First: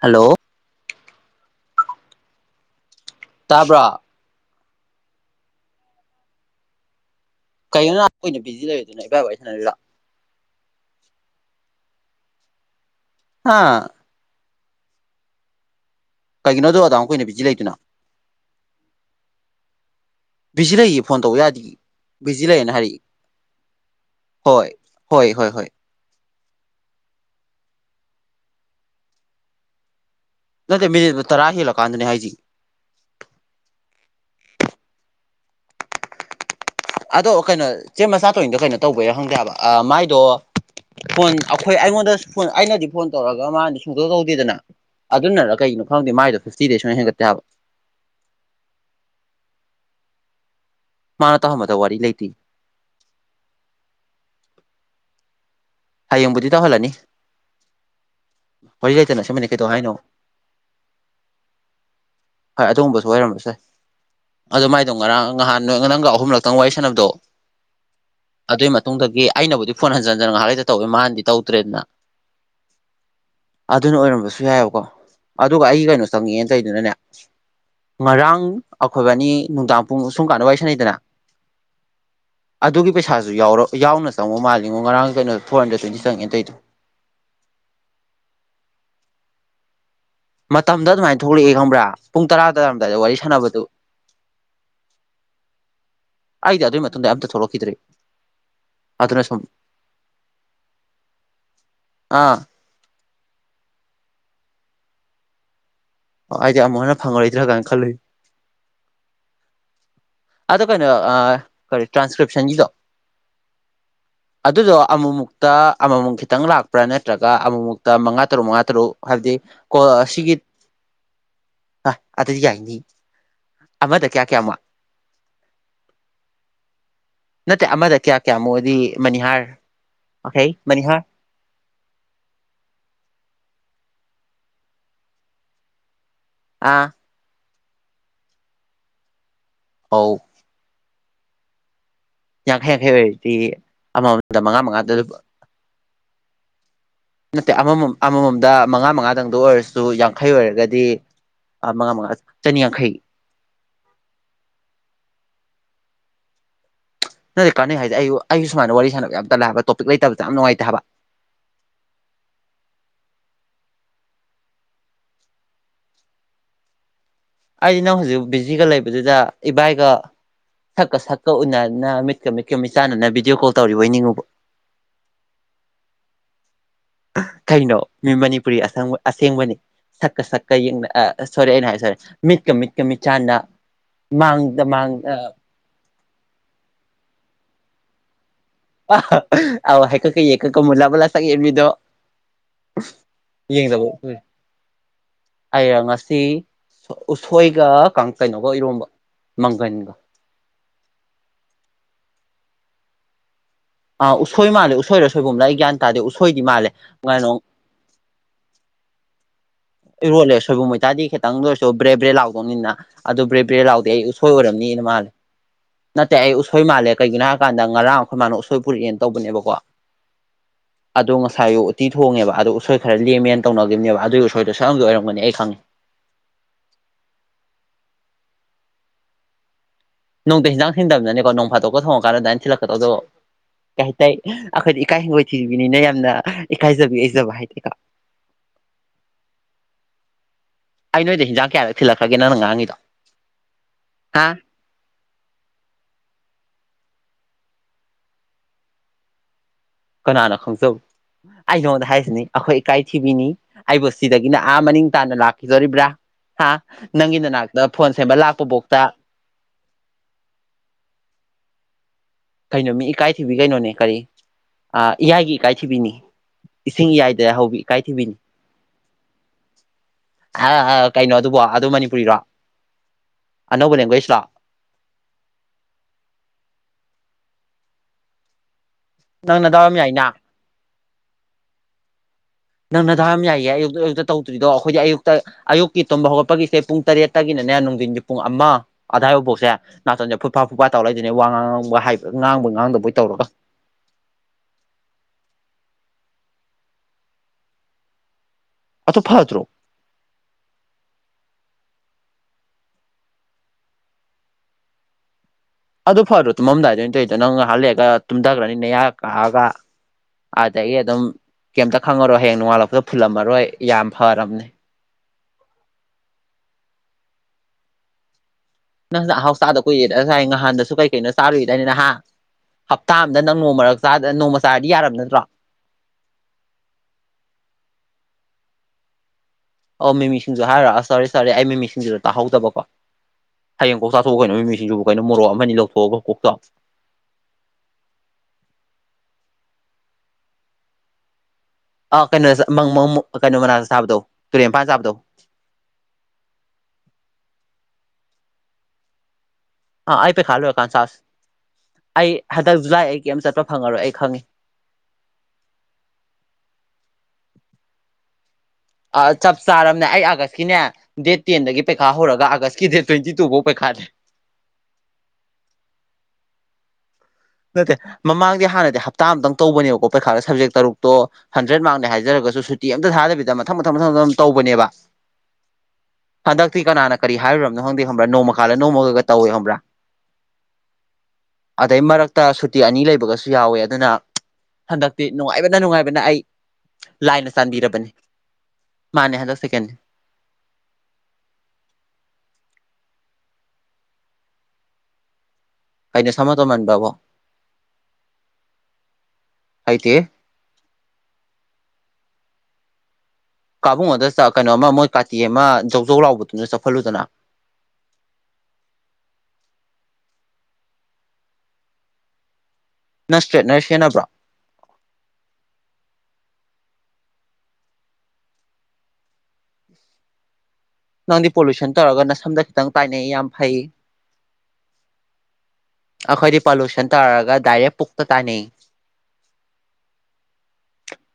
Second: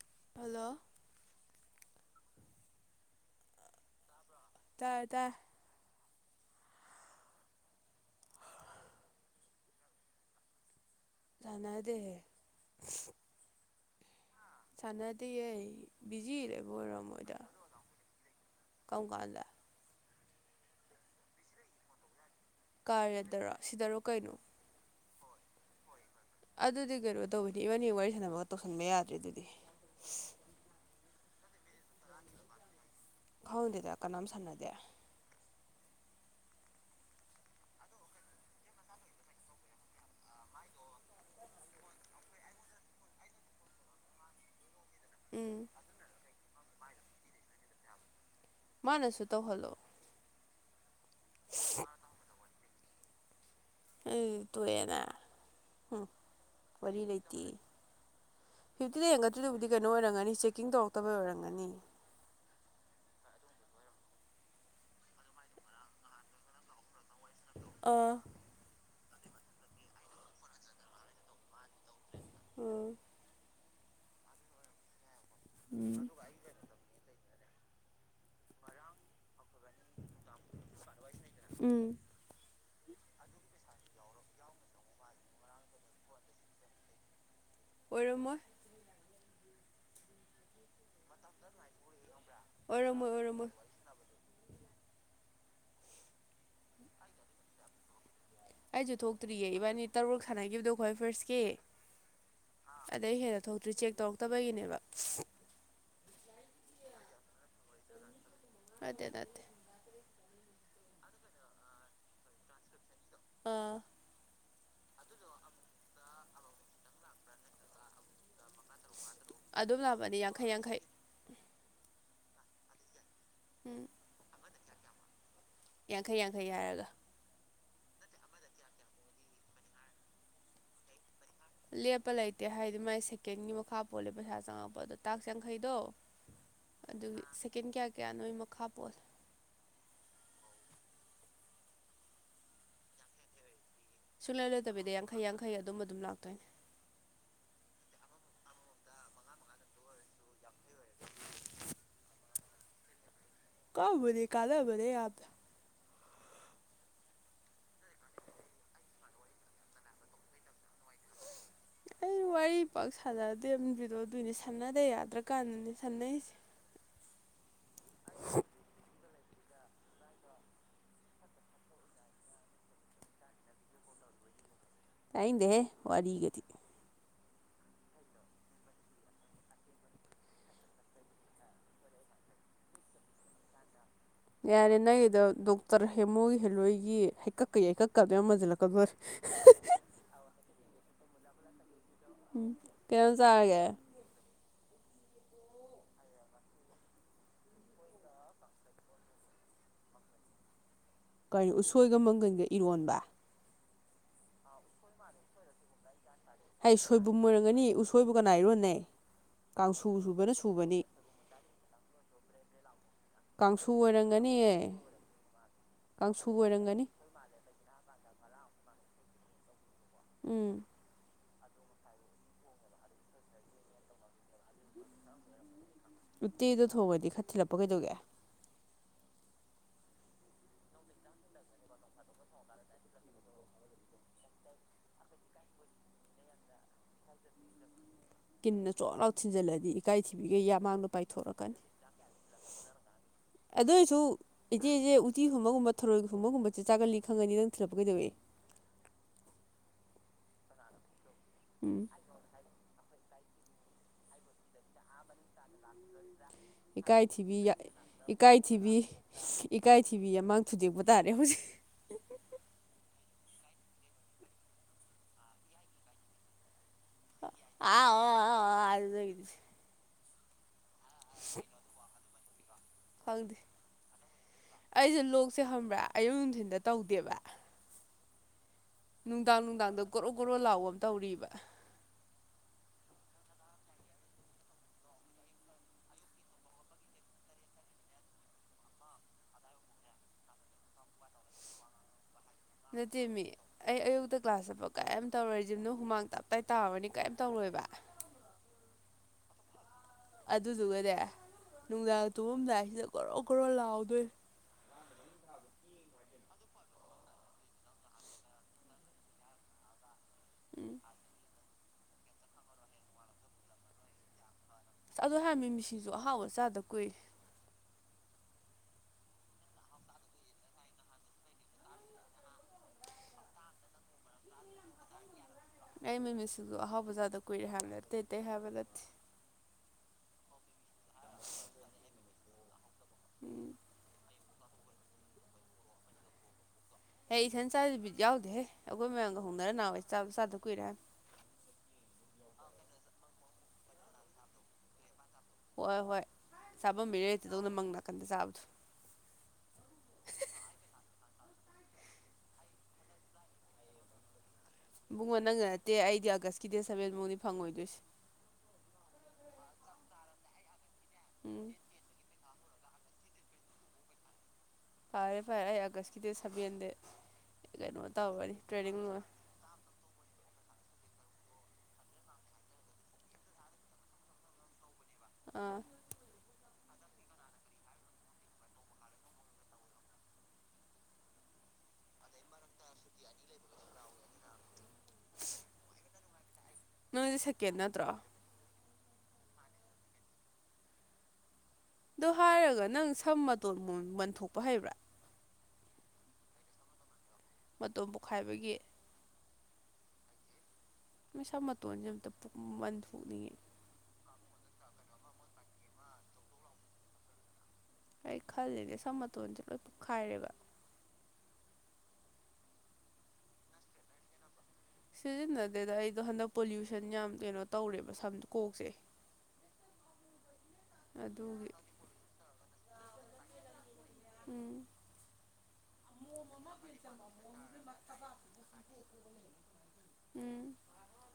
hello hello ꯇꯥꯕ꯭ꯔꯥ ꯇꯥꯏ ꯀꯩꯅꯣ ꯅꯍ ꯀꯨꯏꯅ ꯕꯤꯖꯤ ꯂꯩꯔꯤꯗꯅ ꯏꯕꯥꯏ ꯋꯔꯤ ꯁꯥꯟꯅꯔꯤ ꯂꯣ ꯁꯅꯗꯦꯍꯦ ꯑꯥ [unintelligible] ꯁꯅꯗꯤꯌꯦ ꯕꯤꯖꯤ ꯀꯩꯒꯤꯅꯣ ꯂꯩꯕ ꯑꯗꯣ ꯑꯗꯥꯝ ꯀꯨꯏꯅ ꯑꯣꯏꯔꯝꯃꯣꯏꯗ ꯕꯤꯖꯤ ꯂꯩꯗꯨꯅ ꯀꯝ ꯀꯥꯟꯗ ꯕꯤꯖꯤ ꯂꯩꯌꯦ ꯐꯣꯟ ꯇꯧꯕ ꯌꯥꯒ ꯀꯥ ꯌꯥꯗꯔꯣ ꯁꯤꯗꯔꯣ ꯀꯩꯅꯣ ꯍꯣꯏ ꯍꯣꯏ ꯍꯣꯏ ꯍꯣꯏ ꯑꯗꯨꯗꯤ ꯀꯩꯅꯣ ꯇꯧꯕꯅꯤ ꯏꯚꯟꯅꯤꯡ ꯋꯥꯔꯤ ꯁꯥꯟꯅꯕꯒ ꯇꯧꯁꯟꯕ ꯌꯥꯗ꯭ꯔꯦ ꯑꯗꯨꯗꯤ ꯃꯤ ꯇꯔꯥꯍꯤꯂ ꯀꯥꯟꯗꯅꯤ ꯍꯥꯏꯁꯤ ꯈꯪꯪꯗꯦꯗ ꯀꯅꯥꯝ ꯁꯥꯟꯅꯗꯦ ꯑꯗꯣ ꯀꯩꯅꯣ ꯆꯦ ꯃꯆꯥ ꯇꯗꯣ ꯀꯩꯅꯣ ꯇꯧꯕ ꯌꯥ ꯈꯪꯗꯦ ꯍꯥꯏꯕ ꯃꯥꯏꯗꯣ ꯐꯣꯟ ꯑꯩꯈꯣꯏ ꯑꯩꯉꯣꯟꯗ ꯐꯣꯟ ꯑꯩꯅꯗꯤ ꯐꯣꯟ ꯇꯧꯔꯒ ꯃꯥꯗꯤ ꯁꯨꯡꯇꯧ ꯇꯧꯗꯦꯗꯅ ꯎꯝ ꯑꯗꯨꯅꯔ ꯀꯒꯤꯅꯣ ꯈꯪꯗꯦ ꯃꯒꯤꯗꯣ ꯐꯤꯐꯇꯤ ꯗꯩ ꯁꯨꯍꯦꯟ ꯍꯦꯟꯒꯠꯇꯦ ꯍꯥꯏꯕ ꯃꯥꯅꯁꯨ ꯇꯧꯍꯜꯂꯣ ꯃꯥꯅ ꯇꯧꯍꯥꯟꯕꯗ ꯋꯥꯔꯤ ꯂꯩꯇꯦ ꯇꯣꯑꯅ ꯍꯌꯦꯡꯕꯨꯗꯤ ꯇꯧꯍꯜꯂꯅꯤ ꯋꯥꯔꯤ ꯐꯤꯐꯇꯤꯗ ꯂꯩꯇꯅ ꯑꯁꯦꯡꯕꯅꯤ ꯀꯩꯗꯧ ꯍꯦꯟꯒꯠꯇ꯭ꯔꯤꯗꯨꯕꯨꯗꯤ ꯀꯩꯅꯣ ꯍꯥꯏꯅꯣ ꯑꯣꯏꯔꯝꯒꯅꯤ ꯆꯦꯛꯀꯤꯡ ꯇꯧꯔꯛꯇꯕꯩ ꯑꯣꯏꯔꯝꯒꯅꯤ ꯐꯣꯏ ꯑꯗꯨꯒꯨꯝꯕꯁꯨ ꯑꯣꯏꯔꯝꯕꯁꯨ ꯌꯥꯏ ꯑꯗꯨꯃꯥꯏꯅꯗꯧ ꯉꯔꯥꯡ ꯅꯍꯥꯟ ꯅꯣꯏ ꯅꯪꯒ ꯑꯍꯨꯝꯂꯛꯇꯪ ꯋꯥꯔꯤ ꯁꯥꯟꯅꯕꯗꯣ ꯑ ꯑꯗꯨꯏ ꯃꯇꯨꯡꯗꯒꯤ ꯑꯩꯅꯕꯨꯗꯤ ꯐꯣꯟ ꯍꯟꯖꯤꯟ ꯍꯟꯅ ꯉꯍꯥꯛꯩꯇ ꯇꯧꯋꯏ ꯃꯥꯍꯥꯟꯗꯤ ꯇꯧꯗ꯭ꯔꯦꯗꯅ ꯑꯝ ꯑꯗꯨꯅ ꯑꯣꯏꯔꯝꯕꯁꯨ ꯌꯥꯏꯑꯕꯀꯣ ꯑꯗꯨꯒ ꯑꯩ ꯀꯩꯅꯣ ꯆꯪꯉꯦꯅ ꯇꯩꯗꯨꯅꯅꯦ ꯉꯔꯥꯡ ꯑꯩꯈꯣꯏꯕꯥꯅꯤ ꯅꯨꯡꯗꯥꯡ ꯄꯨꯡ ꯁꯨꯝ ꯀꯥꯟꯅꯕ ꯋꯥꯔꯤ ꯁꯥꯟꯅꯩꯗꯅ ꯎꯝ ꯑꯗꯨꯒꯤ ꯄꯩꯁꯥꯁꯨ ꯌꯥꯎꯔ ꯌꯥꯎꯅ ꯆꯪꯉꯣ ꯃꯥꯜꯂꯤꯉꯣ ꯉꯔꯥꯡ ꯀꯩꯅꯣ ꯐꯣꯔ ꯍꯟꯗ꯭ꯔꯦꯗ ꯇ꯭ꯋꯦꯟꯇꯤ ꯆꯪꯉꯦꯅꯇꯩꯗꯣ [inaudible] [inaudible] ꯑꯣꯏꯔꯝꯃꯣꯏ ꯃꯇꯝꯗ ꯑꯗꯨꯃꯥꯏꯅ ꯊꯣꯛꯂꯛꯑꯦ ꯈꯪꯕ꯭ꯔꯥ ꯄꯨꯡ ꯇꯔꯥ ꯇꯥꯔꯝꯗꯥꯏꯗ ꯑꯣꯏꯔꯝꯃꯣꯏ ꯋꯥꯔꯤ ꯑꯣꯏꯔꯝꯃꯣꯏ ꯁꯥꯟꯅꯕꯗꯨ ꯑꯩꯗꯤ ꯑꯗꯨꯏ ꯃꯇꯨꯡꯗ ꯑꯝꯇ ꯊꯣꯛꯂꯛꯈꯤꯗ꯭ꯔꯦ ꯑꯩꯁꯨ ꯊꯣꯛꯇ꯭ꯔꯤꯌꯦ ꯏꯕꯥꯅꯤ ꯇꯔꯨꯛ ꯁꯥꯟꯅꯈꯤꯕꯗꯣꯈꯣꯏ ꯐꯔꯁꯀꯤꯦ ꯑꯥ ꯑꯗꯩ ꯍꯦꯟꯅ ꯊꯣꯛꯇ꯭ꯔꯤ ꯆꯦꯛ ꯇꯧꯔꯛꯇꯕꯒꯤꯅꯦꯕ ꯑꯩꯗꯤ ꯑꯃꯨꯛ ꯍꯟꯅ ꯐꯪꯉꯔꯣꯏꯗ꯭ꯔꯥ ꯀꯥꯏꯅ ꯈꯜꯂꯨꯏ ꯅꯠꯇꯦ ꯅꯠꯇꯦ ꯑꯗꯣ ꯀꯩꯅꯣ ꯑꯥ ꯑꯥ ꯑꯗꯨꯗꯣ ꯑꯃꯨꯃꯨꯛꯇ ꯑꯃꯃꯨꯛ ꯈꯤꯇꯪ ꯂꯥꯛꯄ꯭ꯔꯥ ꯅꯠꯇ꯭ꯔꯒ ꯑꯃꯨꯃꯨꯛꯇ ꯃꯉꯥ ꯇꯔꯨꯛ ꯃꯉꯥ ꯇꯔꯨꯛ ꯐꯗꯤ ꯀ ꯑꯗꯨꯝ ꯂꯥꯛꯄꯅꯤ ꯁꯤꯒꯤ ꯌꯥꯡꯈꯩ ꯌꯥꯡꯈꯩ ꯑ ꯑꯗꯤ ꯀꯅꯤ ꯎꯝ ꯑꯃꯗ ꯀꯌꯥ ꯀꯌꯥ ꯃꯨꯛ ꯌꯥꯡꯈꯩ ꯌꯥꯡꯈꯩ ꯍꯥꯏꯔꯒ ꯅꯠꯇꯦ ꯑꯃꯗ ꯀꯌꯥ ꯀꯌꯥꯃꯨꯛꯗꯤ ꯃꯅꯤꯍꯥꯔ ꯃꯈꯩ ꯃꯅꯤꯍꯥꯔ ꯂꯦꯞꯄ ꯂꯩꯇꯦ ꯍꯥꯏꯕꯗꯤ ꯃꯥꯏ ꯁꯦꯀꯦꯟꯒꯤ ꯃꯈꯥ ꯄꯣꯜꯂꯦ ꯄꯩꯁꯥ ꯆꯪꯉꯛꯄ ꯑꯗꯣ ꯇꯥꯛ ꯌꯥꯡꯈꯩꯗꯣ ꯑꯥ ꯑꯗꯨꯒꯤ ꯁꯦꯀꯦꯟ ꯀꯌꯥ ꯀꯌꯥ ꯅꯣꯏ ꯃꯈꯥ ꯄꯣꯂꯦ ꯍꯥꯎ ꯌꯥꯈ ꯌꯥꯡꯈꯦ ꯍꯥꯏꯇꯤ ꯁꯨꯡꯂꯣꯏ ꯂꯣꯏꯇꯕꯤꯗ ꯌꯥꯡꯈꯩ ꯌꯥꯡꯈꯩ ꯑꯗꯨꯝꯕ ꯑꯗꯨꯝ ꯂꯥꯛꯇꯣꯏꯅꯦ ꯑ ꯑꯃꯃꯝ ꯑꯃꯃꯝꯗ ꯃꯉꯥ ꯃꯉꯥꯗꯪꯗ ꯑꯣꯏꯔꯁꯨ ꯌꯥꯡꯈꯩ ꯑꯣꯏꯔꯒꯗꯤ ꯑꯥ ꯃꯉꯥ ꯃꯉꯥ ꯆꯅꯤꯌꯥꯡꯈꯩ ꯀꯕꯨꯦ ꯀꯥꯅꯕꯅꯦ ꯌꯥꯝꯅꯥ ꯅꯗꯤ ꯀꯥꯟꯅꯩ ꯍꯥꯏꯁꯦ ꯑꯩ ꯑꯩꯁꯨ ꯁꯨꯃꯥꯏꯅ ꯋꯥꯔꯤ ꯁꯥꯟꯅꯕ ꯌꯥꯝ ꯇꯜꯂꯦ ꯍꯥꯏꯕ ꯇꯣꯄꯤꯛ ꯂꯩꯇꯕꯗ ꯌꯥꯝ ꯅꯨꯡꯉꯥꯏꯇꯦ ꯍꯥꯏꯕ [unintelligible] [inaudible] ꯑꯩ ꯋꯥꯔꯤ ꯄꯥꯛ ꯁꯥꯅꯗꯦꯝꯕꯤꯗꯣ ꯑꯗꯨꯏꯅꯦ ꯁꯝꯅꯗ ꯌꯥꯗ꯭ꯔꯀꯥꯟꯅꯦ ꯁꯝꯅꯩꯁꯦ ꯑꯩ ꯅꯪ ꯍꯧꯖꯤꯛ ꯕꯤꯖꯤꯒ ꯂꯩꯕꯗꯨꯗ ꯏꯕꯥꯏꯒ ꯁꯛꯀ ꯁꯛꯀ ꯎꯅꯅ ꯃꯤꯠꯀ ꯃꯤꯠꯀ ꯃꯤꯠ ꯆꯥꯟꯅꯅ ꯚꯤꯗꯤꯑꯣ ꯀꯣꯜ ꯇꯧꯔꯤꯕ ꯑꯣꯏ ꯅꯤꯡꯉꯨꯕ ꯇꯥꯏꯗꯦꯦ ꯋꯥꯔꯤꯗꯤꯒꯗꯤ ꯀꯩꯅꯣ ꯃꯤ ꯃꯅꯤꯄꯨꯔꯤ ꯑꯁꯪꯕ ꯑꯁꯦꯡꯕꯅꯤ ꯁꯛꯀ ꯁꯛꯀ ꯌꯦꯡ ꯁꯣꯔꯤ ꯑꯩꯅ ꯍꯥꯏ ꯁꯦ ꯃꯤꯠꯀ ꯃꯤꯠꯀ ꯃꯤꯠꯆꯥꯟꯅ ꯌꯥꯔꯦ ꯅꯪꯒꯤꯗ ꯗꯣꯛꯇꯔ ꯍꯦꯃꯣꯒꯤ ꯍꯦꯂꯣꯏꯒꯤ ꯍꯩꯀꯛꯀꯩ ꯍꯩꯀꯛꯀꯗ ꯑꯃꯁꯤꯜꯂ ꯑꯥꯎ ꯍꯦꯛ ꯀ ꯀꯩ ꯀ ꯀ ꯃꯂ ꯃꯂ ꯁꯪꯒꯦ ꯃꯤꯗꯣ ꯎꯝ ꯀꯩꯅꯣꯝ ꯆꯥꯔꯒꯦ ꯌꯦꯡꯗꯕ ꯑꯩꯔ ꯉꯁꯤ ꯎꯁꯣꯏꯒ ꯀꯥꯡ ꯀꯩꯅꯣꯒ ꯏꯔꯣꯝꯕ ꯃꯪꯒꯅꯤꯒꯣ ꯀꯔꯤꯣ ꯎꯁꯣꯏꯒ ꯃꯪꯒꯟꯒ ꯏꯔꯣꯟꯕ ꯑꯥ ꯎꯁꯣꯏ ꯃꯥꯜꯂꯦꯁꯣꯏꯔꯁꯣꯏꯕꯨꯝ ꯑꯃ ꯂ ꯑꯩ ꯒ꯭ꯌꯥꯟ ꯇꯥꯗꯦ ꯎꯁꯣꯏꯗꯤ ꯃꯥꯜꯂꯦ ꯍ ꯁꯣꯏꯕꯨꯝ ꯀꯩꯅꯣ ꯑꯣꯏꯣꯏꯔꯝꯒꯅꯤ ꯎ ꯁꯣꯏꯕꯒꯅꯥꯏꯔꯣꯅꯦ ꯏꯔꯣꯜꯂꯦ ꯁꯣꯏꯕꯨꯝ ꯃꯩꯇꯥꯗꯤ ꯈꯤꯇꯪ ꯂꯣꯏꯔꯁꯨ ꯕ꯭ꯔꯦ ꯕ꯭ꯔꯦ ꯂꯥꯎꯗꯧꯅꯤꯅ ꯑꯗꯨ ꯕ꯭ꯔꯦ ꯕ꯭ꯔꯦꯗ ꯀꯥꯡꯁꯨ ꯂꯥꯎꯗꯦ ꯑꯩ ꯎꯁꯣꯏ ꯑꯣꯏꯔꯝꯒꯅꯤꯌꯦ ꯑꯣꯏꯔꯕꯝꯅꯤꯅ ꯃꯥꯜꯂꯦ ꯅꯠꯇꯦ ꯀꯥꯡꯁꯨ ꯑꯩ ꯎꯁꯣꯏ ꯑꯣꯏꯔꯝꯒꯅꯤ ꯃꯥꯜꯂꯦ ꯀꯩꯒꯤꯅꯣ ꯍꯥꯏꯔ ꯀꯥꯟꯗ ꯉꯔꯥꯡ ꯑꯩꯈꯣꯏ ꯃꯥꯜꯅ ꯎꯁꯣꯏ ꯄꯨꯔꯛꯑꯦꯅ ꯇꯧꯕꯅꯦꯕꯀꯣ ꯎꯝ ꯁꯥꯏꯌꯨ ꯎꯇꯤ ꯊꯣꯡꯉꯦꯕ ꯑ ꯎꯁꯣꯏ ꯈꯔ ꯂꯦꯝꯃꯦꯅ ꯇꯧꯅꯈꯤꯕꯅꯦꯕ ꯑꯗꯨꯒꯤ ꯎꯁꯣꯏꯗꯣ ꯁꯛꯝꯗ ꯑꯣꯏꯔꯝꯒꯅꯤ ꯑꯩ ꯈꯪꯉꯦ ꯎꯠꯇꯤꯗ ꯊꯣꯡꯉꯗꯤ ꯈꯠ ꯊꯤꯜꯂꯛꯄ ꯀꯩꯗꯧꯒꯦ ꯅꯅꯨꯡꯇ ꯍꯤꯟꯖꯥꯡ ꯊꯦꯡꯗꯕꯅꯅꯦꯀꯣꯣꯡ ꯐꯥꯇꯣꯛꯀ ꯊꯣꯡꯉꯑꯥꯟ ꯑꯗꯨꯥꯏꯅ ꯊꯜꯛꯀꯗꯧꯗꯣ ꯀꯩ ꯍꯥꯏꯇꯥꯏ ꯑꯩꯈꯣꯏꯗꯤ ꯏꯀꯥꯏ ꯍꯪꯒꯣꯏ ꯊꯤꯔꯤꯕꯅꯤꯅ ꯌꯥꯝꯅ ꯏꯀꯥꯏꯖꯕꯤ ꯏꯖꯕ ꯍꯥꯏꯇꯥꯔꯦꯀꯣ ꯀꯤꯟꯅ ꯆꯣꯠꯂꯥꯛ ꯊꯤꯟꯖꯤꯜꯂꯗꯤ ꯏꯀꯥꯏ ꯊꯤꯕꯤꯒ ꯌꯥ ꯑꯩ ꯅꯣꯏꯗ ꯍꯤꯟꯖꯥꯡ ꯀꯌꯥꯗ ꯊꯜꯂꯛꯈꯒꯦ ꯅꯪ ꯉꯥꯡꯉꯦ ꯑꯗꯨꯑꯣ ꯑꯣꯏꯁꯨ ꯏꯆꯦ ꯏꯆꯦ ꯎꯇꯤ ꯈꯨꯝꯕꯒꯨꯝꯕ ꯊꯔꯣꯏ ꯈꯨꯝꯕꯒꯨꯝꯕ ꯆꯦ ꯆꯥꯒꯜꯂꯤ ꯈꯪꯒꯅꯤ ꯅꯪ ꯊꯤꯜꯂꯛꯄ ꯀꯩꯗꯧꯏꯦ ꯀꯅꯥꯅ ꯈꯪꯖꯕ ꯑꯩ ꯅꯉꯣꯟꯗ ꯍꯥꯏꯔꯤꯁꯤꯅꯤ ꯑꯩꯈꯣꯏ ꯏꯀꯥꯏ ꯄ꯭ꯊꯤꯕꯤꯅꯤ ꯑꯩꯕꯨ ꯁꯤꯗꯒꯤꯅ ꯑꯥ ꯃꯅꯤꯡ ꯇꯥꯅ ꯂꯥꯛꯈꯤꯗꯣꯔꯤꯕ꯭ꯔꯥ ꯅꯪꯒꯤꯤ ꯏꯀꯥꯏꯊꯤꯕꯤ ꯅꯅꯥꯇ ꯐꯣꯟ ꯁꯦꯝꯕ ꯏꯀꯥꯏꯊꯤꯕꯤ ꯂꯥꯛꯄꯕꯧꯇ ꯏꯀꯥꯏꯊꯤꯕꯤ ꯑꯃꯥꯡ ꯊꯨꯗꯦꯛꯄ ꯇꯥꯔꯦ ꯍꯧꯖꯤꯛ ꯀꯩꯅꯣ ꯃꯤ ꯏꯀꯥꯏꯊꯤꯕꯤ ꯀꯩꯅꯣꯅꯦ ꯀꯔꯤ ꯏꯌꯥꯥꯏꯒꯤ ꯏꯀꯥꯏꯊꯤꯕꯤꯅꯤ ꯏꯁꯤꯡ ꯌꯥꯏꯗ꯭ꯔꯦ ꯍꯧꯕꯤ ꯏ ꯀꯥꯏ ꯑꯥ ꯊꯤꯕꯤꯅꯤ ꯑꯥ ꯑꯥ ꯑꯥ ꯑꯗꯨꯗꯒꯤꯗꯤ ꯀꯩꯅꯣ ꯑꯗꯨꯕꯣ ꯑꯗꯨ ꯃꯅꯤꯄꯨꯔꯤꯔꯣ ꯈꯪꯗꯦ ꯑꯅꯧꯕ ꯂꯦꯡꯒ꯭ꯋꯦꯖꯂꯣ ꯑꯩꯁꯦ ꯂꯣꯛꯁꯦ ꯍꯪꯕ꯭ꯔꯥ ꯑꯌꯨꯛ ꯅꯨꯡꯊꯤꯤꯟꯗ ꯇꯧꯗꯦꯕ ꯅꯨꯡꯗꯥꯡ ꯅꯪ ꯅꯗꯥꯎ ꯌꯥꯝ ꯅꯨꯡꯗꯥꯡꯗ ꯒꯣꯔꯣ ꯌꯥꯏꯅ ꯒꯣꯔꯣ ꯂꯥꯎꯕ ꯑꯃ ꯇꯧꯔꯤꯕ ꯅꯪꯅ ꯔꯝ ꯌꯥꯏꯌꯦ ꯑꯌꯨꯛꯇ ꯑꯌꯨꯛꯇ ꯇꯧꯗ꯭ꯔꯤꯗꯣ ꯑꯩꯈꯣꯏꯗꯤ ꯑꯌꯨꯛꯇ ꯑꯌꯛꯀꯤ ꯇꯝꯕ ꯍꯧꯒꯠꯄꯒꯤꯁꯦ ꯄꯨꯡ ꯇꯔꯦꯠꯇꯒꯤꯅꯦ ꯅꯨꯡꯊꯤꯟꯒꯤ ꯄꯨꯡ ꯑꯃ ꯑꯗꯥꯏꯐꯥꯎꯁꯦ ꯅꯥꯆꯟꯁꯦ ꯐꯨꯠꯥ ꯐꯨꯐꯥ ꯇꯧꯔꯛꯏꯗꯅꯦ ꯋꯥ ꯉꯥꯡꯕ ꯍꯥꯏ ꯅꯠꯇꯦ ꯃꯤ ꯑꯩ ꯑꯌꯨꯛꯇ ꯀ꯭ꯂꯥꯁ ꯆꯠꯄ ꯀꯌꯥꯝ ꯇꯧꯔꯣꯏꯁꯤꯝꯅꯣ ꯍꯨꯃꯥꯡ ꯇꯥ ꯥꯏꯇꯥꯥꯕꯅꯤ ꯀꯔꯤꯝ ꯇꯧꯔꯣꯏꯕ ꯑꯠꯇꯣ ꯐꯥꯠꯇ꯭ꯔꯣ ꯑꯗꯨꯗꯨꯒꯅꯦ ꯅꯨꯡꯗꯥꯡ ꯇꯨꯉꯝꯗꯥꯏꯁꯤꯗ ꯣꯔꯣ ꯣꯔꯣ ꯂꯥꯎꯗꯣꯏ ꯑꯗꯨ ꯐꯔꯣ ꯇꯨꯝꯃꯝꯗꯥꯏꯗꯣꯏ ꯅ ꯇꯧꯗꯣ ꯅꯪ ꯍꯜꯂꯛꯑꯒ ꯇꯨꯝꯊꯈ꯭ꯔꯅꯤꯅꯦ ꯌꯥ ꯀꯛꯑꯒ ꯑꯗꯒꯤ ꯎꯝ ꯑꯗꯨꯝ ꯀꯩꯝꯇ ꯈꯪꯉꯔꯣꯏ ꯍꯌꯦꯡ ꯅꯣꯡꯉꯥꯜꯂꯛꯄꯗ ꯐꯨꯜꯂꯝꯃꯔꯣꯏ ꯌꯥꯝ ꯐꯔꯕꯅꯦ ꯑꯁ ꯑꯗꯨꯗꯣ ꯍꯥꯏꯔꯝꯃꯤ ꯃꯤꯁꯤꯁꯨ ꯑꯍꯥꯎꯕ ꯆꯥꯗ ꯀꯨꯏ ꯅꯪ ꯍꯥꯎꯁꯥꯗ ꯀꯨꯏꯔꯦꯗ ꯉꯁꯥꯏ ꯅꯍꯥꯟꯗꯁꯨ ꯀꯩ ꯀꯩꯅꯣ ꯆꯥꯔꯨꯏꯗꯏꯅꯤ ꯅꯍꯥꯟ ꯍꯞꯇꯥ ꯑꯝꯗ ꯅꯪ ꯅꯣꯡꯃ ꯃꯔ ꯅꯣꯡꯃ ꯆꯥꯔꯗꯤ ꯌꯥꯔꯝ ꯅꯠꯇ꯭ꯔꯣ ꯑꯩ ꯃꯃꯤꯁꯤꯁꯨ ꯑꯍꯥꯎꯕ ꯖꯥꯗ ꯀꯨꯏꯔꯦ ꯍꯥꯏꯕ ꯂꯩꯇꯩ ꯑꯇꯩ ꯍꯥꯏꯕ ꯂꯩꯠꯇꯦ ꯑꯣ ꯃꯤꯃꯤꯁꯤꯡꯖ ꯍꯥꯏꯔꯛꯑꯣ ꯆꯔꯦ ꯆꯔꯦ ꯑꯩ ꯃꯤꯃꯤꯁꯤꯡꯗꯨꯗ ꯇꯥꯍꯧꯗꯕꯀꯣ ꯎꯝ ꯍꯌꯦꯡ ꯀꯣꯛ ꯆꯥꯊꯣꯛꯎ ꯀꯩꯅꯣ ꯃꯤꯁꯤꯡꯁꯤꯕꯨ ꯀꯩꯅꯣ ꯃꯣꯔꯣꯛ ꯑꯃꯅꯤ ꯑ ꯂꯧꯊꯣꯛꯑꯒ ꯀꯣꯛꯇ ꯍ ꯏꯅ ꯆꯥꯗꯤꯕꯤ ꯌꯥꯎꯗꯦ ꯑꯩꯈꯣꯏ ꯃꯌꯥꯝꯒ ꯍꯣꯡꯅꯔ ꯅꯥꯋꯥꯏ ꯆꯥꯗꯕ ꯀꯨꯏꯔꯦ ꯀꯩꯅꯣ ꯀꯩꯅꯣ ꯃꯅꯥ ꯆꯥꯕꯗꯣ ꯇꯨꯔꯦꯟ ꯃꯄꯥꯟ ꯆꯥꯕꯗꯣ ꯍꯣꯏ ꯍꯣꯏ ꯆꯥꯐꯝꯕꯤꯔꯦ ꯑꯗꯨꯗꯧꯅ ꯃꯪ ꯅꯥꯀꯟꯗ ꯆꯥꯕꯗꯣ ꯑꯥ ꯑꯩ ꯄꯦ ꯈꯥꯂꯨ ꯀꯥꯟ ꯁꯥꯁ ꯑꯩ ꯍꯟꯗꯛ ꯖꯨꯂꯥꯏ ꯑꯩ ꯀ ꯑꯃ ꯆꯠꯄ ꯐꯪꯉꯔꯣꯏ ꯑꯩ ꯈꯪꯉꯤ ꯏꯕꯨꯡꯉꯣ ꯅꯪꯒ ꯅꯠꯇꯦ ꯑꯩꯗꯤ ꯑꯥꯒꯁꯀꯤ ꯗꯦꯠ ꯁꯚꯦꯟꯃꯨꯛꯗꯤ ꯐꯪꯉꯣꯏꯗꯣꯏꯁ ꯑ ꯆꯞ ꯆꯥꯔꯕꯅꯦ ꯑꯩ ꯑꯥꯒꯁꯀꯤꯅꯦ ꯗꯦꯠ ꯎꯝ ꯇꯦꯟꯗꯒꯤ ꯄꯩꯈꯥ ꯍꯧꯔꯒ ꯑꯥꯒꯁ ꯀꯊꯦ ꯇ꯭ꯋꯦꯟꯇꯤ ꯇꯨꯕꯨ ꯄꯦ ꯈꯥꯗꯦ ꯐꯔꯦ ꯐꯔꯦ ꯑꯩ ꯑꯒꯁꯀꯤꯗꯤ ꯁ ꯑꯗꯦ ꯅꯠꯇꯦ ꯃꯃꯥꯡꯗꯤ ꯍꯥꯟꯅꯗꯤ ꯍꯞꯇꯥ ꯑꯃꯇꯪ ꯇꯧꯕꯅꯦꯕꯀꯣ ꯄꯩꯈꯥꯗ ꯁꯕꯖꯦꯛ ꯇꯔꯨꯛ ꯇꯣ ꯍꯟꯗ꯭ꯔꯦꯠ ꯃꯥꯔꯛꯅꯦ ꯍꯥꯏꯖꯔꯒꯁꯨ ꯁꯨꯇꯤ ꯑꯝꯇ ꯊꯥꯗꯕꯤꯗ ꯃꯊꯪ ꯃꯊꯪ ꯃꯊꯪ ꯃꯊꯝ ꯇꯧꯕꯅꯦꯕ ꯑ ꯍꯟꯗꯛꯇꯤ ꯀꯅꯥꯅ ꯀꯔꯤ ꯍꯥꯏꯔꯨꯨꯔꯕꯅꯣ ꯈꯪꯗꯦ ꯈꯪꯕ꯭ꯔ ꯅꯣꯡꯃ ꯈꯥꯜꯂ ꯅꯣꯡꯃꯒ ꯇꯧꯏꯦ ꯈꯪꯕ꯭ꯔ ꯑꯗꯩ ꯃꯔꯛ ꯇ ꯁꯨꯇꯤ ꯑꯅꯤ ꯂꯩꯕꯒꯁꯨ ꯌꯥꯎꯋꯦ ꯑꯗꯨꯅ ꯍꯟꯗꯛꯇꯤ ꯅꯨꯡꯉꯥꯏꯕꯅ ꯅꯨꯡꯉꯥꯏꯕꯅ ꯑꯩ ꯅꯪꯗꯤ ꯂꯥꯏꯅ ꯁꯦꯀꯦꯟ ꯅꯠꯇ꯭ꯔꯣ ꯆꯥꯟꯕꯤꯔꯕꯅꯤ ꯃꯥꯅꯦ ꯍꯥꯏꯗ ꯁꯦꯀꯦꯟꯅꯤ ꯑꯗꯣ ꯍꯥꯏꯔꯒ ꯅꯪ ꯁꯝ ꯃꯇꯣꯟ ꯃꯟꯊꯣꯛꯄ ꯍꯩꯕ꯭ꯔ ꯀꯩꯅꫭ ꯁꯝꯃꯇꫭꯟ ꯃꯟꯕꯕꯣ ꯃꯇꯣꯟ ꯄꯣꯛꯈꯥꯏꯕꯒꯤ ꯍꯩꯇꯦꯍꯦ ꯁꯝ ꯃꯇꯣꯟꯁꯦ ꯑꯝꯇ ꯄꯨ ꯃꯟ ꯊꯣꯛꯣꯛꯅꯤꯡꯉꯦ ꯀꯥꯕꯨꯡꯉꫭꯗ ꯀꯩꯅꯣ ꯑꯃ ꯃꯣꯏ ꯀꯥꯇꯤ ꯑꯃ ꯖꯧꯖꯧ ꯂꯥꯎꯕꯗꯨꯅ ꯆꯠꯐꯜꯂꯨꯗꯅ ꯑꯩ ꯈꯜꯂꯤꯅꯦ ꯁꯝ ꯃꯇꯣꯟꯁꯦ ꯂꯣꯏ ꯄꯣꯛꯈꯥꯏꯔꯦꯕ ꯅꯪ ꯏꯁꯇ꯭ꯔꯦꯠꯅꫪ ꯁꯤꯟꯅꯕ꯭ꯔꫭ ꯁꯤꯖꯤꯟꯅꯗꯦꯗ ꯑꯩꯗꯣ ꯍꯟꯗꯛ ꯄꯣꯂꯨꯁꯟ ꯌꯥꯝ ꯀꯩꯅꯣ ꯇꯧꯔꯦꯕ ꯁꯝ ꯀꯣꯛꯁꯦ [inaudible] ꯅꯪꯗꯤ ꯑꯗꯨꯒꯤ ꯄꯣꯂꯨꯁꯟ ꯇꯧꯔꯒ ꯅꯁꯝꯗ ꯈꯤꯇꯪ ꯇꯥꯏꯅꯩ ꯌꯥꯝ ꯐꯩ [inaudible] ꯑꯩꯈꯣꯏꯗꯤ ꯄꯣꯂꯨꯁꯟ ꯇꯧꯔꯒ ꯗꯥꯏꯔꯦꯛ ꯄꯨꯛꯇ ꯇꯥꯏꯅꯩ ꯎꯝ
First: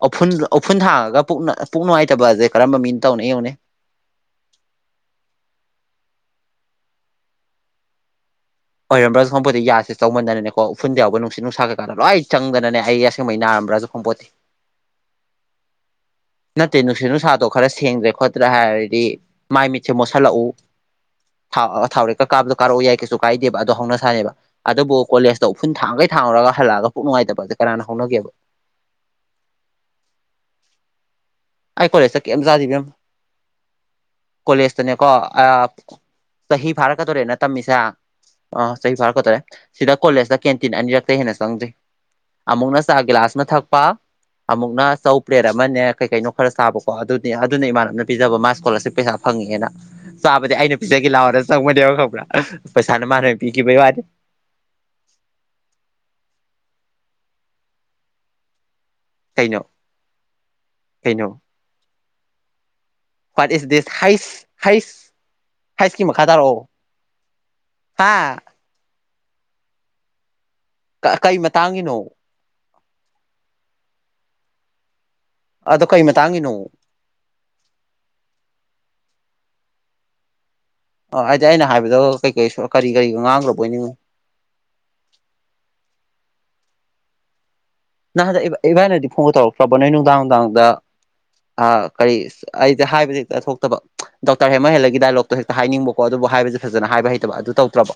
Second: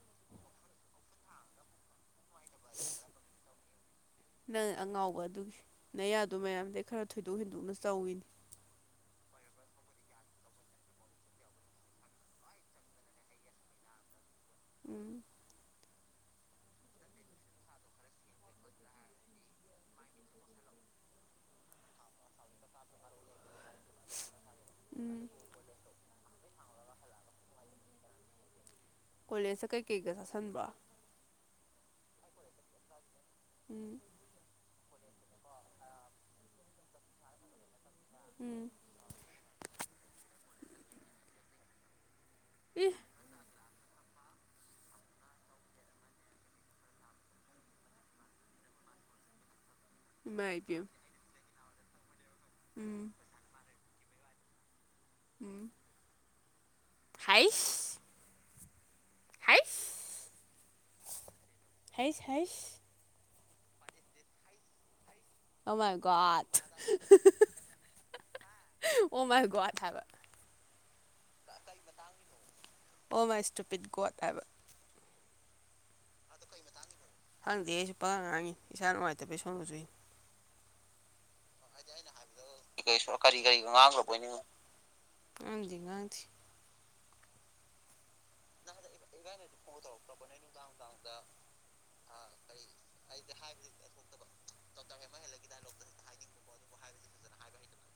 ꯎꯐꯨꯟ ꯎꯐꯨꯟ ꯊꯥꯡꯉꯒ ꯄꯨꯛ ꯄꯨꯛ ꯅꯨꯡꯉꯥꯏꯇꯕꯁꯦ ꯀꯔꯝꯕ ꯃꯤꯅ ꯇꯧꯅꯩ ꯌꯦꯡꯉꯨꯅꯦ ꯅꯪ ꯑꯉꯥꯎꯕ ꯑꯗꯨꯒꯤ ꯅꯌꯥꯗꯣ ꯃꯌꯥꯝꯗꯩ ꯈꯔ ꯊꯣꯏꯗꯣꯛ ꯍꯦꯟꯗꯣꯛꯅ ꯆꯧꯋꯤꯅꯦ ꯑꯣꯏꯔꯝꯕ꯭ꯔꯁꯨ ꯈꯪꯄꯣꯇꯦ ꯌꯥꯁꯦ ꯆꯧꯃꯟꯗꯅꯀꯦ ꯎꯐꯨꯟꯗ ꯌꯥꯎ ꯅꯨꯡꯁꯤ ꯅꯨꯡꯁꯥ ꯀꯩꯀꯥꯟꯗꫭ ꯂꯣꯏ ꯆꯪꯗꯅ ꯑꯩ ꯑꯁꯦꯡꯕꯩ ꯅꯔꯝꯕ꯭ꯔꯁꯨ ꯈꯪ ꯄꫭꯇꯦ [inaudible] ꯅꯠꯇꯦ ꯅꯨꯡꯁꯤꯠ ꯅꯨꯡꯁꯥꯗꯣ ꯈꯔ ꯁꯦꯡꯗ꯭ꯔꯦ ꯈꯣꯠꯇ꯭ꯔꯦ ꯍꯥꯏꯔꯗꯤ ꯃꯥꯏ ꯃꯤꯠꯁꯦ ꯃꯣꯠꯁꯤꯜꯂꯛꯎ ꯥꯊꯥꯎ ꯊꯥꯎꯔꯦꯛꯀ ꯀꯥꯕꯗꯣ ꯀꯥꯔꯛꯑꯣ ꯌꯥꯏ ꯀꯩꯁꯨ ꯀꯥꯏꯗꯦꯕ ꯑꯗꯣ ꯍꯧꯅ ꯁꯥꯅꯦꯕ ꯑꯗꯨꯕꯨ ꯎꯝ ꯀꯣꯂꯦꯖꯇ ꯎꯐꯨꯟ ꯊꯥꯡꯒꯩ ꯊꯥꯡꯉꯨꯔꯒ ꯍꯜꯂꯛꯑꯒ ꯄꯨꯛ ꯅꯨꯡꯉꯥꯏꯇꯕꯁꯦ ꯀꯅꯥꯅ ꯍꯧꯅꯒꯦꯕ ꯀꯣꯂꯦꯖꯇ ꯀꯩꯀꯩꯒ ꯆꯥꯁꯤꯟꯕ꯭ꯔꫭ ꯑꯩ ꯀꯣꯂꯦꯖꯇ ꯀꯩꯝ ꯆꯥꯗꯦ ꯏꯕꯦꯝ ꯎꯝ ꯂꯦꯁꯇꯅꯦꯀꯣ ꯑ ꯆꯍꯤ ꯐꯥꯔꯛꯀꯗꫭꯔꯦꯅ ꯇꯝꯃꯤꯁꯦ ꯑꯥ ꯎꯝ ꯆꯍꯤ ꯐꯥꯔꯛꯀꯗꫭꯔꯦ ꯁꯤꯗ ꯀꯣꯂꯦꯖꯇ ꯀꯦꯟꯇꯤꯟ ꯑꯅꯤꯔꯛꯇꯩ ꯍꯦꯟꯅ ꯆꯪꯗ꯭ꯔꯤ ꯑꯃꯨꯛꯅ ꯏ ꯆꯥ ꯒꯤꯂꯥꯁ ꯑꯃ ꯊꯛꯄ ꯑꯃꯨꯛꯅ ꯆꯧ ꯄ꯭ꯂꯦꯠ ꯑꯃꯅꯦ ꯀꯩ ꯀꯩꯅꯣ ꯈꯔ ꯆꯥꯕꯀꯣ ꯑꯗꯨꯅꯦ ꯑꯗꯨꯅ ꯏꯃꯥꯟꯅꯕꯅ ꯄꯤꯖꯕ ꯃꯥ ꯏꯁꯀꯣꯂꯥꫪꯁꯤꯞ ꯄꯩꯁꯥ ꯐꯪꯉꯦꯅ ꯆꯥꯕꯗꯤ ꯏꯃꯥ ꯑꯩꯅ ꯏꯕꯦꯝ ꯄꯤꯖꯒꯦ ꯂꯥꯛꯑꯣꯅ ꯆꯪ ꯃꯅꯦꯕ ꯈꯪꯕ꯭ꯔ ꯄꯩꯁꯥꯅ ꯎꯝ ꯃꯥꯅ ꯑꯣꯏꯅ ꯄꯤꯈꯤꯕꯒꯩ ꯋꯥꯅꯦ ꯎꯝ ꯍꯥꯏꯁ ꯀꯩꯅꯣ ꯀꯩꯅꯣ ꯍꯩꯏꯁ ꯍꯩꯏꯁ ꯋꯥꯠ ꯏꯁ ꯗꯤꯁ ꯍꯩꯁ ꯍꯩꯁ ꯍꯩꯁꯀꯤ ꯃꯈꯥ ꯑꫭꯃꯥꯏꯒꯣꯠ ꯇꯥꯔꯛꯑꯣ ꯍꯥ ꯑꯣ ꯃꯥꯏ ꯒꯣꯠ ꯍꯥꯏꯕ ꯀꯩ ꯃꯇꯥꯡꯒꯤꯅꯣ ꯑꯣ ꯃꯥꯏ ꯏꯁꯇꯨꯄꯤꯠ ꯒꯣꯠ ꯍꯥꯏꯕ ꯑꯗꯣ ꯀꯩ ꯃꯇꯥꯡꯒꯤꯅꯣ ꯈꯪꯗꯦ ꯑꯩꯁꯨ ꯄꯉꯥꯡ ꯉꯥꯡꯉꯤꯅꯤ ꯏꯁꯥ ꯅꯨꯡꯉꯥꯏꯇꯕꯩ ꯁꯣꯅꯦ ꯆꯨꯏꯅꯤ ꯑꫭ ꯑꯩꯗꯤ ꯑꯩꯅ ꯍꯥꯏꯕꯗ ꯀꯩꯀꯩ ꯀꯔꯤ ꯀꯔꯤꯒ ꯉꯥꯡꯗ꯭ꯔꯕꯣꯏꯅꯤꯡꯉꯨꯔꯦ ꯉꯥꯡꯗꯦ ꯉꯥꯡꯗꯦ ꯅꯍꯥꯟꯗꯛ ꯏꯕꯥꯏꯅꯗꯤ ꯐꯣꯟꯒ ꯇꯧꯔꯛꯇ꯭ꯔꯕꯣ ꯅꯣꯏ ꯅꯨꯡꯗꯥꯡ ꯅꯨꯡꯗꯥꯡꯗ ꯑ ꯀꯔꯤ ꯑꯩꯁꯦ ꯍꯥꯏꯕꯁ ꯍꯦꯛꯇ ꯊꯣꯛꯇꯕ ꯗꯣꯛꯇꫪ ꯍꯦꯃꫭ ꯍꯦꯂꫭꯏꯒꯤ ꯗꯥꯏꯂꯣꯛꯇꯣ ꯍꯦꯛꯇ ꯍꯥꯏꯅꯤꯡꯕꯀꯣ ꯑꯗꯨꯕꯨ ꯍꯥꯏꯕ ꯐꯖꯅ ꯍꯥꯏꯕ ꯍꯩꯇꯕ ꯑꯗꯨ ꯇꯧꯗ꯭ꯔꯕ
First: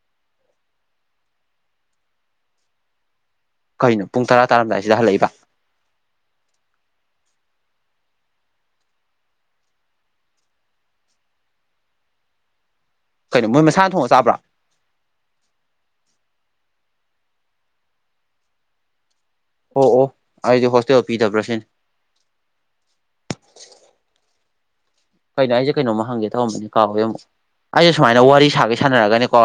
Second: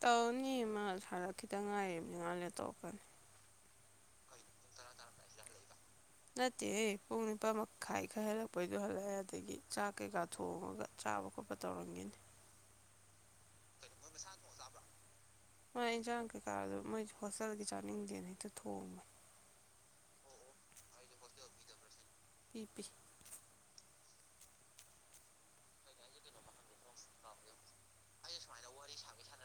ꯇꯧꯅꯤ ꯃꯥ ꯁꯥꯔꯛ ꯈꯤꯇꯪ ꯉꯥꯏꯕꯅꯤꯉꯥꯜꯦ ꯇꯣꯔꯀꯅꯤ ꯀꯩꯅꯣ ꯄꯨꯡ ꯇꯔꯥ ꯇꯥꯔꯝꯗꯥꯏꯁꯤꯗ ꯍꯜꯂꯛꯏꯕ ꯈꯥꯏ ꯈꯥꯏ ꯍꯜꯂꯛꯄꯩꯗꯣ ꯍꯜꯂꯛꯑꯦ ꯑꯗꯒꯤ ꯆꯥꯛ ꯀꯩꯀꯥ ꯊꯣꯡꯉꯒ ꯆꯥꯕ ꯈꯣꯠꯄ ꯇꯧꯔꯝꯒꯤꯅꯤ ꯀꯩꯅꯣ ꯃꯣꯏ ꯃꯁꯥꯅ ꯊꯣꯡꯉ ꯆꯥꯕ꯭ꯔꯥ ꯥꯔ ꯃꯣꯏ ꯍꯣꯁꯇꯦꯜꯒꯤ ꯆꯥꯅꯤꯡꯗꯦꯅ ꯍꯦꯛꯇ ꯊꯣꯡꯕ ꯑꯣ ꯑꯣ ꯑꯩꯗꯤ ꯍꯣꯁꯇꯦꯜ ꯄꯤꯗꯕ꯭ꯔꯥ ꯁꯤꯅꯤ ꯄꯤ ꯄꯤ [unintelligible] ꯀꯩꯅꯣꯝꯃ ꯍꯪꯒꯦ ꯇꯧꯔꯝꯕꯅꯦ ꯀꯥꯎꯋꯦ ꯑꯃꯨꯛ ꯑꯩꯁ ꯁꯨꯃꯥꯏꯅ ꯋꯥꯔꯤ ꯁꯥꯒꯦ ꯁꯥꯟꯅꯔꯒꯅꯤꯀꯣ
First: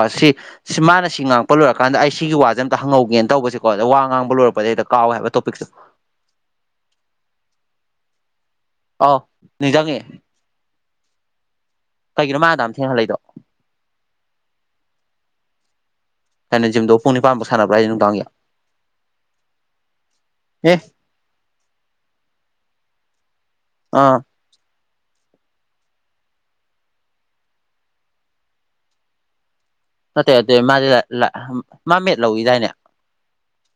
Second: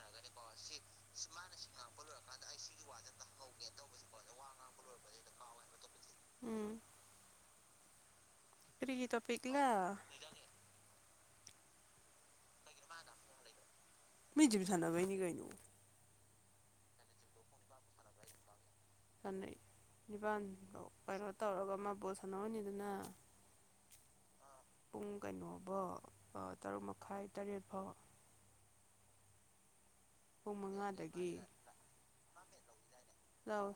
ꯁꯤ ꯃꯥꯅ ꯁꯤ ꯉꯥꯡꯛꯄ ꯂꯣꯏꯔꯀꯥꯟꯗ ꯑꯩ ꯁꯤꯒꯤ ꯋꯥꯁꯦ ꯑꯝꯇ ꯍꯪꯍꯧ ꯌꯦꯅ ꯇꯧꯕꯁꯁꯤꯀꯣ ꯑꯗ ꯋꯥ ꯉꯥꯡꯕ ꯂꯣꯏꯛꯄꯗꯩꯗ ꯀꯥꯎꯋꯦꯕ ꯇꯣꯄꯤꯛꯁꯨ ꯎꯝ ꯄꯔꯤꯒꯤ ꯑꯧ ꯇꯄꯤꯛꯂ ꯅꯤꯡꯁꯤꯡꯉꯦ ꯀꯩꯒꯤꯅꯣ ꯃꯥ ꯑꯗꯝ ꯊꯦꯡ ꯍꯜꯂꯛꯏꯗꯣ ꯃꯤ ꯖꯤꯝ ꯁꯟꯅꯕꯩꯅꯤ ꯀꯩꯅꯣ ꯀꯩꯅꯩꯖꯤꯝꯗꯣ ꯄꯨꯡ ꯅꯤ ꯄꯥꯟꯕ ꯁꯥꯟꯅꯕ꯭ꯔꯥ ꯍꯥꯏꯁ ꯅꯨꯡꯗꯥꯡꯒꯤ ꯁꯟꯅꯩ ꯅꯤꯄꯥꯜ ꯑꯦ ꯀꯩꯅꯣ ꯇꯧꯔꯒ ꯑꯃ ꯄꯣꯠ ꯁꯥꯟꯅꯧꯅꯤꯗꯅ ꯑꯥ ꯄꯨꯡ ꯀꯩꯅꯣꯐꯣ ꯇꯔꯨꯛ ꯃꯈꯥꯏ ꯇꯔꯦꯠ ꯐꯥꯎ ꯅꯠꯇꯦ ꯑꯗꯨ ꯄꯨꯡ ꯃꯥꯗꯤ ꯃꯉꯥꯗꯒꯤ ꯃꯥ ꯃꯦꯠ ꯂꯧꯏꯤꯗꯥꯏꯅꯦ ꯂꯧ ꯏ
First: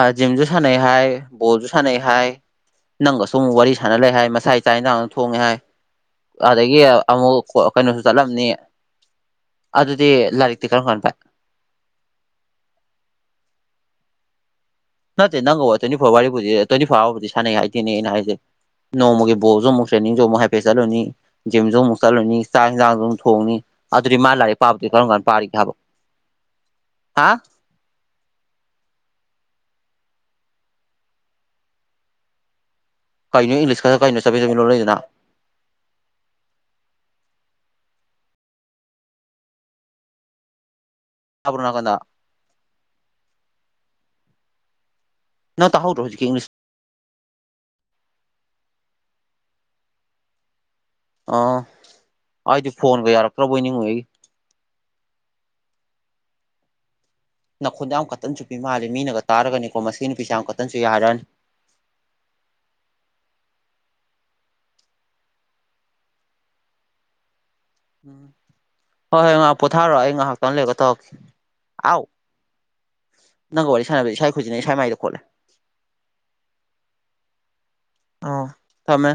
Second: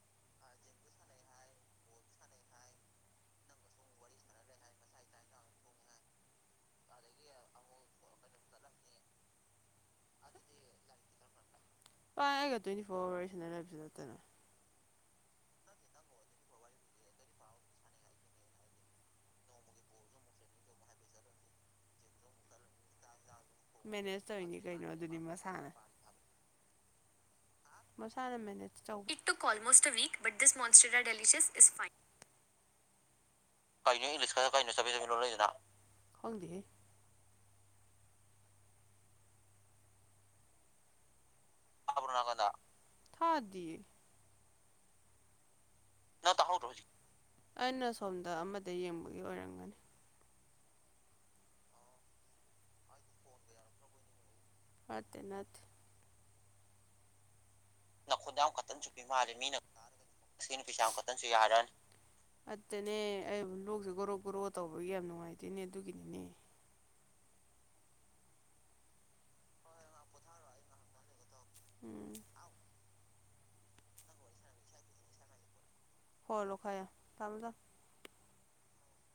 ꯑ ꯖꯤꯝꯁꯨ ꯁꯥꯟꯅꯩ ꯍꯥꯏ ꯕꯣꯜꯁꯨ ꯁꯅꯩ ꯍꯥꯏ ꯅꯪꯒ ꯁꯨꯝ ꯋꯥꯔꯤ ꯁꯥꯟꯅ ꯂꯩ ꯍꯥꯏ ꯃꯁꯥ ꯏꯆꯥ ꯏꯟꯁꯥꯡꯅ ꯊꯣꯡꯉꯦ ꯍꯥꯏ ꯑꯗꯒꯤ ꯑꯃꯨꯛ ꯀꯩꯅꯣꯁꯨ ꯆꯠꯂꯝꯅꯤ ꯑꯗꯨꯗꯤ ꯂꯥꯏꯔꯤꯛꯇꯤ ꯀꯔꯝꯀꯥꯜ ꯄꯥꯏ ꯥꯏ ꯑꯩꯒ ꯇ꯭ꯋꯦꯟꯇꯤ ꯐꯣꯔ ꯑꯋꯥꯔꯁꯤꯅ ꯂꯩꯕꯁꯨ ꯅꯠꯇꯅ ꯅꯠꯇꯦ ꯅꯪꯒ ꯋꯥ ꯇ꯭ꯋꯦꯟꯇꯤ ꯐꯣꯔ ꯋꯥꯔꯤꯔꯤꯕꯨꯗꯤ ꯇ꯭ꯋꯦꯟꯇꯤ ꯐꯣꯔ ꯑꯋꯥꯕꯨꯗꯤ ꯁꯥꯟꯅꯩ ꯍꯥꯏꯗꯦꯅꯦ ꯑꯩꯅ ꯍꯥꯏꯁꯦ ꯅꯣꯡꯃꯒꯤ ꯕꯣꯔꯁꯨ ꯑꯃꯨꯛ ꯇ꯭ꯔꯦꯅꯤꯡꯁꯨ ꯑꯃꯨꯛ ꯍꯥꯏꯐꯦꯠ ꯆꯠꯂꯨꯅꯤ ꯖꯤꯝꯁꯨ ꯑꯃꯨꯛ ꯆꯠꯂꯨꯅꯤ ꯆꯥꯛ ꯌꯦꯟꯁꯥꯡꯁꯨ ꯊꯣꯡꯅꯤ ꯑꯗꯨꯗꯤ ꯃꯦꯅꯦꯖ ꯃꯥ ꯇꯧꯔꯤꯅꯤ ꯂꯥꯏꯔꯤꯛ ꯀꯩꯅꯣ ꯄꯥꯕꯗꯤ ꯀꯔꯝ ꯑꯗꯨꯗꯤ ꯀꯥꯟ ꯄꯥꯔꯤꯒꯦ ꯃꯁꯥꯅ ꯍꯥꯏꯕ ꯍꯥ ꯐ [unintelligible] [inaudible] [unintelligible] ꯀꯩꯅꯣ ꯏꯪꯂꯤꯁꯀ ꯀꯩꯅꯣ ꯏꯪꯂꯤꯁ ꯆꯕꯦꯠ ꯀꯗꯣ ꯆꯕꯦꯠ ꯆꯕꯦ ꯆꯕꯦ ꯂꯣꯜꯂꯛꯏꯗꯨꯅ ꯂꯩꯜꯂꯛꯏꯗꯨꯅ ꯇꯥꯕ꯭ꯔꯣ ꯀ ꯅꯥꯀꯟꯗ ꯊꯥꯗ [unintelligible] ꯅꯪ ꯇꯥꯍꯧꯗ꯭ꯔꯣ ꯍꯧꯖꯤꯛꯀꯤ ꯏꯪꯂꯤꯁ ꯑꯩꯅ ꯁꯣꯝꯗ ꯑꯃꯗ ꯌꯦꯡꯕꯒꯤ ꯑꯣꯏꯔꯝ ꯑꯥ ꯑꯩꯗꯤ ꯐꯣꯟꯒ ꯌꯥꯔꯛꯇ꯭ꯔꯕꯣꯏ ꯅꯤꯡꯉ ꯑꯩꯒꯤ ꯅꯇꯦ ꯅꯇꯦ ꯅꯈꯣꯟꯗ ꯌꯥꯝ ꯅꯈꯣꯟꯗꯣ ꯀꯛꯇꯟꯁꯨ ꯄꯤ ꯀꯟꯇꯟ ꯃꯥꯜꯂꯤꯦ ꯆꯨꯞꯄꯤ ꯃꯤꯅꯒ ꯃꯥꯜꯂꯦ ꯃꯤꯅ ꯇꯥꯔꯒꯅꯤꯀꯣ ꯃꯁꯤꯅ ꯄꯩꯁꯥ ꯌꯥꯝ ꯀꯛꯇꯁꯨ ꯌꯥꯔꯅꯤ ꯑꯠꯇꯅꯦ ꯑꯩꯁꯤ ꯂꯩꯛꯁꯦ ꯒꯩꯔꯣꯛ ꯒ꯭ꯔꯣ ꯇꯧꯕꯒꯤ ꯌꯥꯝ ꯅꯨꯡꯉꯥꯏꯇꯣꯏꯅꯦ ꯑꯗꯨꯒꯤꯅꯤꯅꯦ ꯎꯝ ꯍꯣꯏ ꯍꯣꯏ ꯉꯥꯏꯍꯥꯛ ꯄꯣꯊꯥꯔꯛꯑꯣ ꯑꯩ ꯉꯥꯏꯍꯥꯛꯇꯪ ꯂꯩꯔꯒ ꯇꯧꯔꯛꯀꯦ ꯑꯥꯎ ꯎꯝ ꯅꯪꯒ ꯋꯥꯔꯤ ꯁꯥꯟꯅꯕꯗ ꯏꯁꯥ ꯈꯈꯣꯏꯁꯤꯅ ꯏꯁꯥꯃꯥꯏꯗ ꯈꯣꯠꯂꯦ ꯈꯣꯠꯂꯣ ꯈ ꯌꯥꯝ ꯊꯃꯣ ꯊꯃꯣ ꯑꯥ ꯊꯃꯦ